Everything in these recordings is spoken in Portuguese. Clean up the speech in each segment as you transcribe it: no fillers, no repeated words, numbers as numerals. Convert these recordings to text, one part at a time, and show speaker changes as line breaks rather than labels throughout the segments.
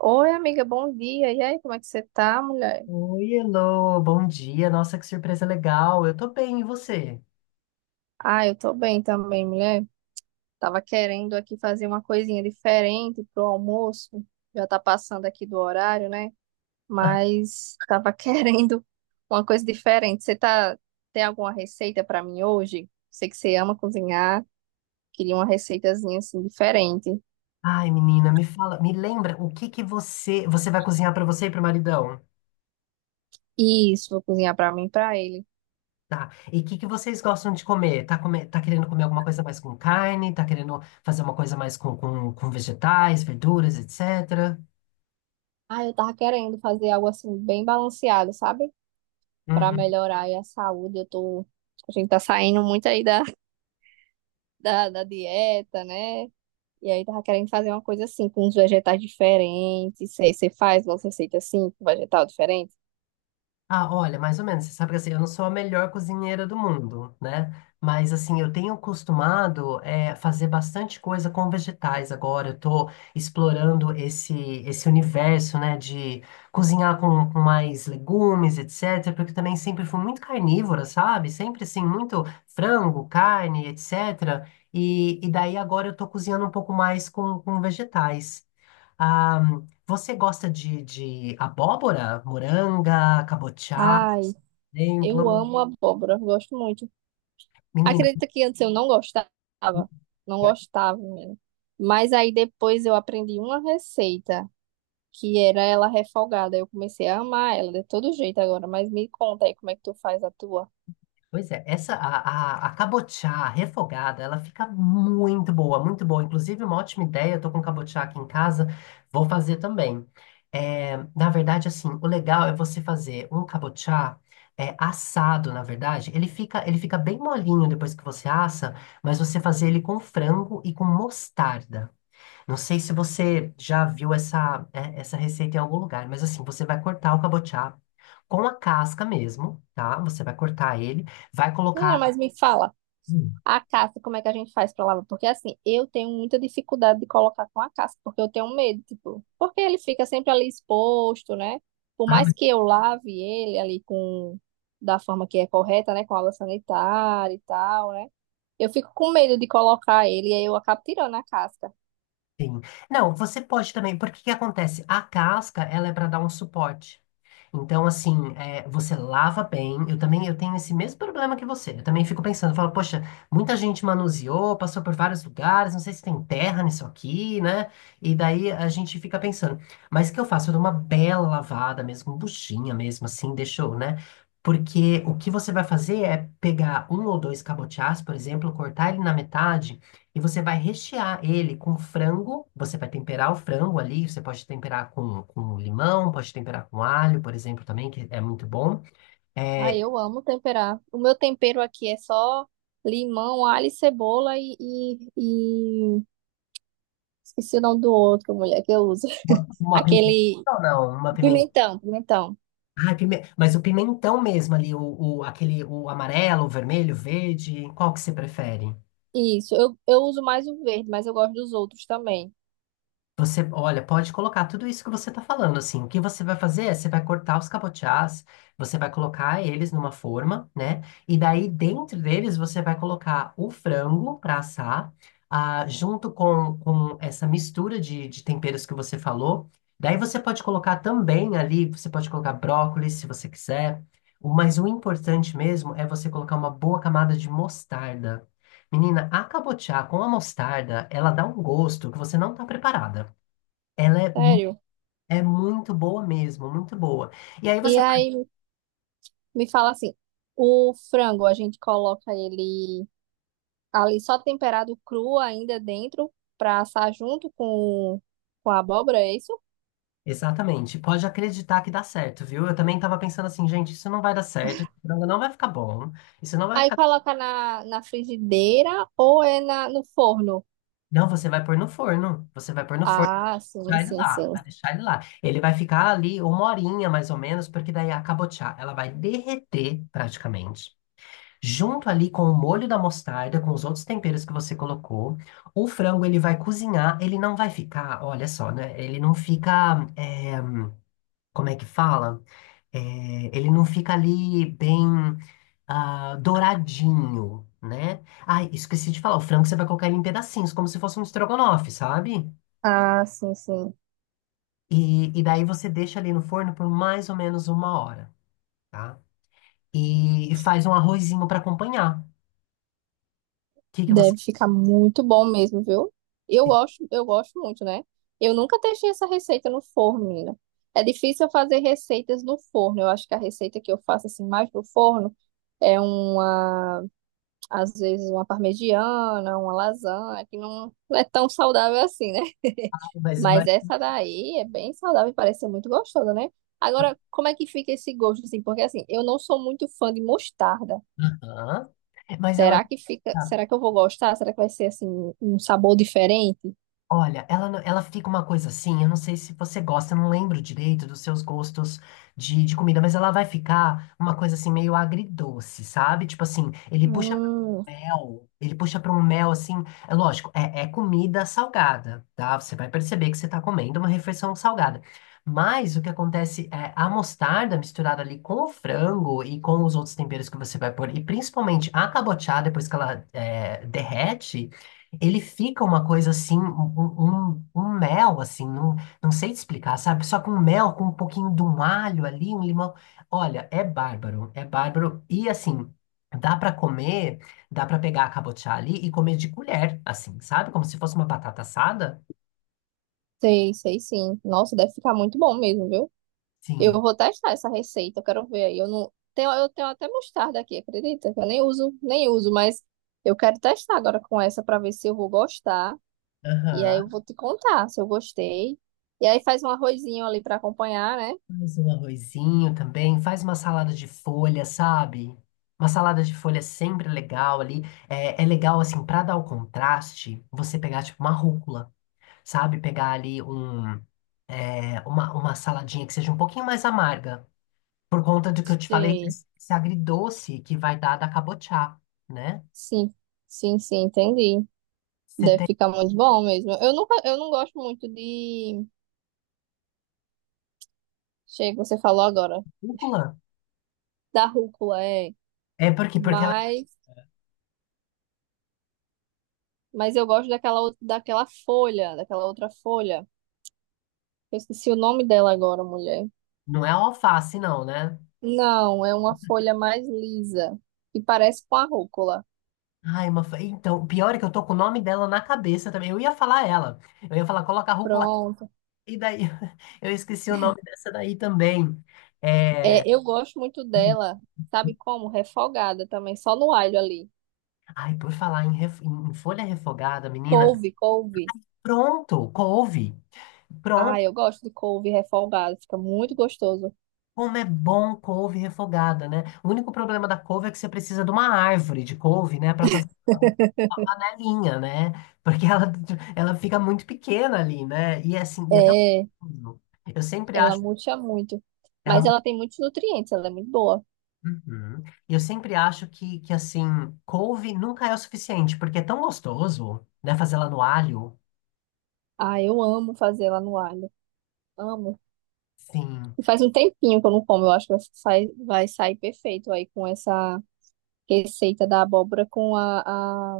Oi, amiga, bom dia. E aí, como é que você tá, mulher?
Oi, Elô, bom dia. Nossa, que surpresa legal. Eu tô bem, e você?
Ah, eu tô bem também, mulher. Tava querendo aqui fazer uma coisinha diferente pro almoço. Já tá passando aqui do horário, né? Mas tava querendo uma coisa diferente. Você tá Tem alguma receita pra mim hoje? Sei que você ama cozinhar. Queria uma receitazinha assim diferente.
Ai, menina, me fala, me lembra o que que você vai cozinhar pra você e pro maridão?
Isso, vou cozinhar pra mim e pra ele.
Tá. E o que que vocês gostam de comer? Tá, come, tá querendo comer alguma coisa mais com carne? Tá querendo fazer uma coisa mais com vegetais, verduras, etc?
Ah, eu tava querendo fazer algo assim bem balanceado, sabe? Para
Uhum.
melhorar aí a saúde. A gente tá saindo muito aí da dieta, né? E aí tava querendo fazer uma coisa assim, com uns vegetais diferentes. Sei, você faz uma receita assim, com vegetal diferente?
Ah, olha, mais ou menos. Você sabe que assim, eu não sou a melhor cozinheira do mundo, né? Mas assim, eu tenho acostumado fazer bastante coisa com vegetais agora. Eu tô explorando esse universo, né, de cozinhar com mais legumes, etc. Porque eu também sempre fui muito carnívora, sabe? Sempre assim, muito frango, carne, etc. E daí agora eu tô cozinhando um pouco mais com vegetais. Ah, você gosta de abóbora, moranga, cabotiá,
Ai,
por
eu
exemplo?
amo abóbora, gosto muito.
Menina,
Acredita que antes eu não gostava, não gostava mesmo. Mas aí depois eu aprendi uma receita, que era ela refogada. Eu comecei a amar ela de todo jeito agora, mas me conta aí como é que tu faz a tua.
pois é, essa a cabotiá refogada, ela fica muito boa, muito boa. Inclusive, uma ótima ideia, eu tô com cabotiá aqui em casa, vou fazer também. É, na verdade, assim, o legal é você fazer um cabotiá assado, na verdade. Ele fica bem molinho depois que você assa, mas você fazer ele com frango e com mostarda. Não sei se você já viu essa, essa receita em algum lugar, mas assim, você vai cortar o cabotiá com a casca mesmo, tá? Você vai cortar ele, vai
Menina,
colocar.
mas me fala.
Hum.
A casca, como é que a gente faz pra lavar? Porque assim, eu tenho muita dificuldade de colocar com a casca, porque eu tenho medo, tipo, porque ele fica sempre ali exposto, né? Por
Ah,
mais que eu lave ele ali com da forma que é correta, né, com água sanitária e tal, né? Eu fico com medo de colocar ele e aí eu acabo tirando a casca.
sim. Não, você pode também, porque o que acontece? A casca, ela é para dar um suporte. Então, assim, você lava bem. Eu também, eu tenho esse mesmo problema que você. Eu também fico pensando, falo, poxa, muita gente manuseou, passou por vários lugares, não sei se tem terra nisso aqui, né? E daí a gente fica pensando, mas o que eu faço? Eu dou uma bela lavada mesmo, buchinha mesmo, assim, deixou, né? Porque o que você vai fazer é pegar um ou dois cabotiás, por exemplo, cortar ele na metade e você vai rechear ele com frango. Você vai temperar o frango ali. Você pode temperar com limão, pode temperar com alho, por exemplo, também, que é muito bom.
Aí
É,
eu amo temperar. O meu tempero aqui é só limão, alho e cebola e... esqueci o nome do outro, mulher, que eu uso.
uma, uma pimentão,
Aquele
não, uma pimentão.
pimentão, pimentão.
Ah, mas o pimentão mesmo ali, aquele, o amarelo, o vermelho, o verde, qual que você prefere?
Isso, eu uso mais o verde, mas eu gosto dos outros também.
Você, olha, pode colocar tudo isso que você está falando, assim. O que você vai fazer é, você vai cortar os cabotiás, você vai colocar eles numa forma, né? E daí, dentro deles, você vai colocar o frango para assar, junto com essa mistura de temperos que você falou. Daí, você pode colocar também ali, você pode colocar brócolis, se você quiser. Mas o importante mesmo é você colocar uma boa camada de mostarda. Menina, a cabotiá com a mostarda, ela dá um gosto que você não está preparada. Ela é, mu-
Sério.
É muito boa mesmo, muito boa. E aí
E
você faz.
aí me fala assim, o frango a gente coloca ele ali só temperado cru ainda dentro para assar junto com a abóbora, é isso?
Exatamente, pode acreditar que dá certo, viu? Eu também tava pensando assim, gente, isso não vai dar certo, esse frango não vai ficar bom, isso não vai
Aí
ficar.
coloca na frigideira ou é na, no forno?
Não, você vai pôr no forno, você vai pôr no forno,
Ah, sim,
vai deixar ele
sim,
lá,
sim.
vai deixar ele lá. Ele vai ficar ali uma horinha mais ou menos, porque daí é a cabotiá, ela vai derreter praticamente. Junto ali com o molho da mostarda, com os outros temperos que você colocou, o frango ele vai cozinhar, ele não vai ficar, olha só, né? Ele não fica. É, como é que fala? É, Ele não fica ali bem douradinho, né? Ai, esqueci de falar, o frango você vai colocar ele em pedacinhos, como se fosse um estrogonofe, sabe?
Ah, sim, sim.
E daí você deixa ali no forno por mais ou menos uma hora, tá? E faz um arrozinho para acompanhar. O que que você
Deve
faz?
ficar muito bom mesmo, viu? Eu gosto muito, né? Eu nunca testei essa receita no forno, menina. É difícil eu fazer receitas no forno. Eu acho que a receita que eu faço assim mais no forno é uma, às vezes uma parmegiana, uma lasanha, que não, não é tão saudável assim, né?
Mas,
Mas
mas,
essa daí é bem saudável e parece ser muito gostosa, né? Agora, como é que fica esse gosto assim? Porque assim, eu não sou muito fã de mostarda.
Aham. Mas ela
Será que fica, será que eu vou gostar? Será que vai ser assim um sabor diferente?
Olha, ela, ela fica uma coisa assim, eu não sei se você gosta, eu não lembro direito dos seus gostos de comida, mas ela vai ficar uma coisa assim meio agridoce, sabe? Tipo assim, ele puxa para
Hum,
mel, ele puxa para um mel assim, é lógico, é comida salgada, tá? Você vai perceber que você está comendo uma refeição salgada. Mas o que acontece é a mostarda misturada ali com o frango e com os outros temperos que você vai pôr, e principalmente a cabotiá, depois que derrete. Ele fica uma coisa assim, um mel, assim, não, não sei te explicar, sabe? Só com mel, com um pouquinho de um alho ali, um limão. Olha, é bárbaro, é bárbaro. E assim, dá pra comer, dá pra pegar a cabotiá ali e comer de colher, assim, sabe? Como se fosse uma batata assada.
sei, sei sim. Nossa, deve ficar muito bom mesmo, viu? Eu
Sim.
vou testar essa receita, eu quero ver aí. Eu não tenho, Eu tenho até mostarda aqui, acredita? Eu nem uso, nem uso, mas eu quero testar agora com essa pra ver se eu vou gostar. E aí
Aham.
eu vou te contar se eu gostei. E aí faz um arrozinho ali pra acompanhar, né?
Faz um arrozinho também, faz uma salada de folha, sabe? Uma salada de folha é sempre legal ali. É legal, assim, pra dar o contraste, você pegar, tipo, uma rúcula. Sabe? Pegar ali um, uma saladinha que seja um pouquinho mais amarga, por conta do que eu te falei,
Sei.
esse agridoce que vai dar da cabotiá, né?
Sim, sim, sim, entendi.
Você
Deve
tem
ficar muito bom mesmo. Eu não gosto muito de Chega, você falou agora.
rúcula?
Da rúcula, é.
É porque ela
Mas, mas eu gosto daquela, outra- daquela folha, daquela outra folha. Eu esqueci o nome dela agora, mulher.
não é alface, não, né?
Não, é uma folha mais lisa, que parece com a rúcula.
Ai, então, pior é que eu tô com o nome dela na cabeça também. Eu ia falar ela. Eu ia falar, coloca a rúcula.
Pronto.
E daí, eu esqueci o nome dessa daí também. É...
É, eu gosto muito dela, sabe como? Refogada também, só no alho ali.
Ai, por falar em, em folha refogada, menina.
Couve, couve.
Pronto, couve.
Ah,
Pronto.
eu gosto de couve refogada, fica muito gostoso.
Como é bom couve refogada, né? O único problema da couve é que você precisa de uma árvore de couve, né, para fazer uma panelinha, né? Porque ela fica muito pequena ali, né? E assim, e é tão
É,
gostoso. Eu sempre
ela
acho
murcha muito.
ela
Mas
mu-
ela tem muitos nutrientes, ela é muito boa.
Uhum. E eu sempre acho que assim, couve nunca é o suficiente, porque é tão gostoso, né, fazer ela no alho.
Ah, eu amo fazer ela no alho. Amo.
Sim.
E faz um tempinho que eu não como. Eu acho que vai sair perfeito aí com essa receita da abóbora com a-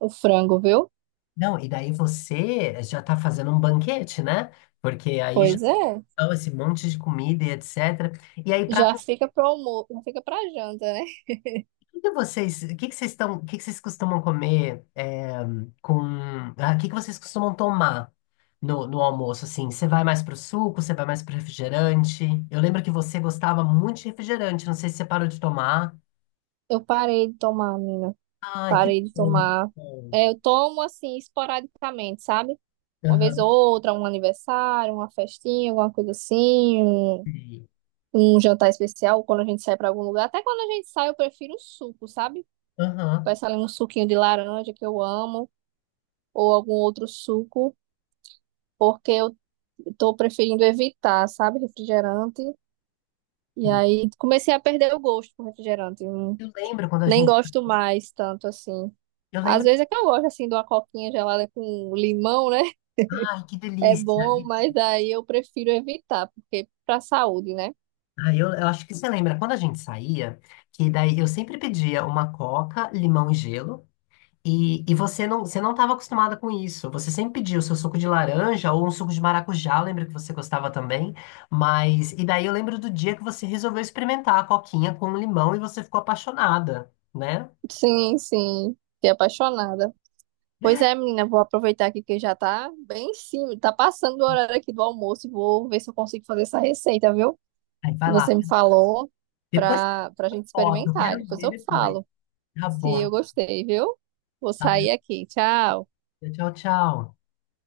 o frango, viu?
Não, e daí você já tá fazendo um banquete, né? Porque aí já
Pois é.
dão esse monte de comida e etc. E aí, para
Já fica pro almoço, não fica pra janta, né?
que que vocês, o que que vocês estão, o que que vocês costumam comer com, o que que vocês costumam tomar no almoço, assim? Você vai mais pro suco, você vai mais pro refrigerante? Eu lembro que você gostava muito de refrigerante, não sei se você parou de tomar.
Eu parei de tomar, menina.
Ai, que
Parei de
bom.
tomar.
Bom.
É, eu tomo assim, esporadicamente, sabe? Uma vez ou
Aham.
outra, um aniversário, uma festinha, alguma coisa assim, um,
Sim.
um jantar especial, quando a gente sai pra algum lugar. Até quando a gente sai, eu prefiro o suco, sabe?
Aham.
Peço ali um suquinho de laranja que eu amo. Ou algum outro suco, porque eu tô preferindo evitar, sabe, refrigerante. E
Sim.
aí comecei a perder o gosto com refrigerante. Não-
Eu lembro quando a
Nem
gente,
gosto mais tanto assim.
eu
Às
lembro,
vezes é que eu gosto assim de uma coquinha gelada com limão, né?
ai, que
É
delícia.
bom, mas daí eu prefiro evitar, porque pra saúde, né?
Ai, eu acho que você lembra quando a gente saía, que daí eu sempre pedia uma coca, limão e gelo. E você não estava acostumada com isso. Você sempre pedia o seu suco de laranja ou um suco de maracujá, eu lembro que você gostava também. Mas, e daí eu lembro do dia que você resolveu experimentar a coquinha com limão e você ficou apaixonada, né?
Sim, sim. Fiquei apaixonada. Pois é, menina, vou aproveitar aqui que já tá bem em cima, tá passando o horário aqui do almoço e vou ver se eu consigo fazer essa receita, viu?
Aí
Que
vai lá.
você me falou
Depois tem
para a gente
foto, eu
experimentar.
quero
Depois
ver
eu
depois.
falo
Tá
se
bom.
eu gostei, viu? Vou
Tá?
sair aqui. Tchau.
Tchau, tchau.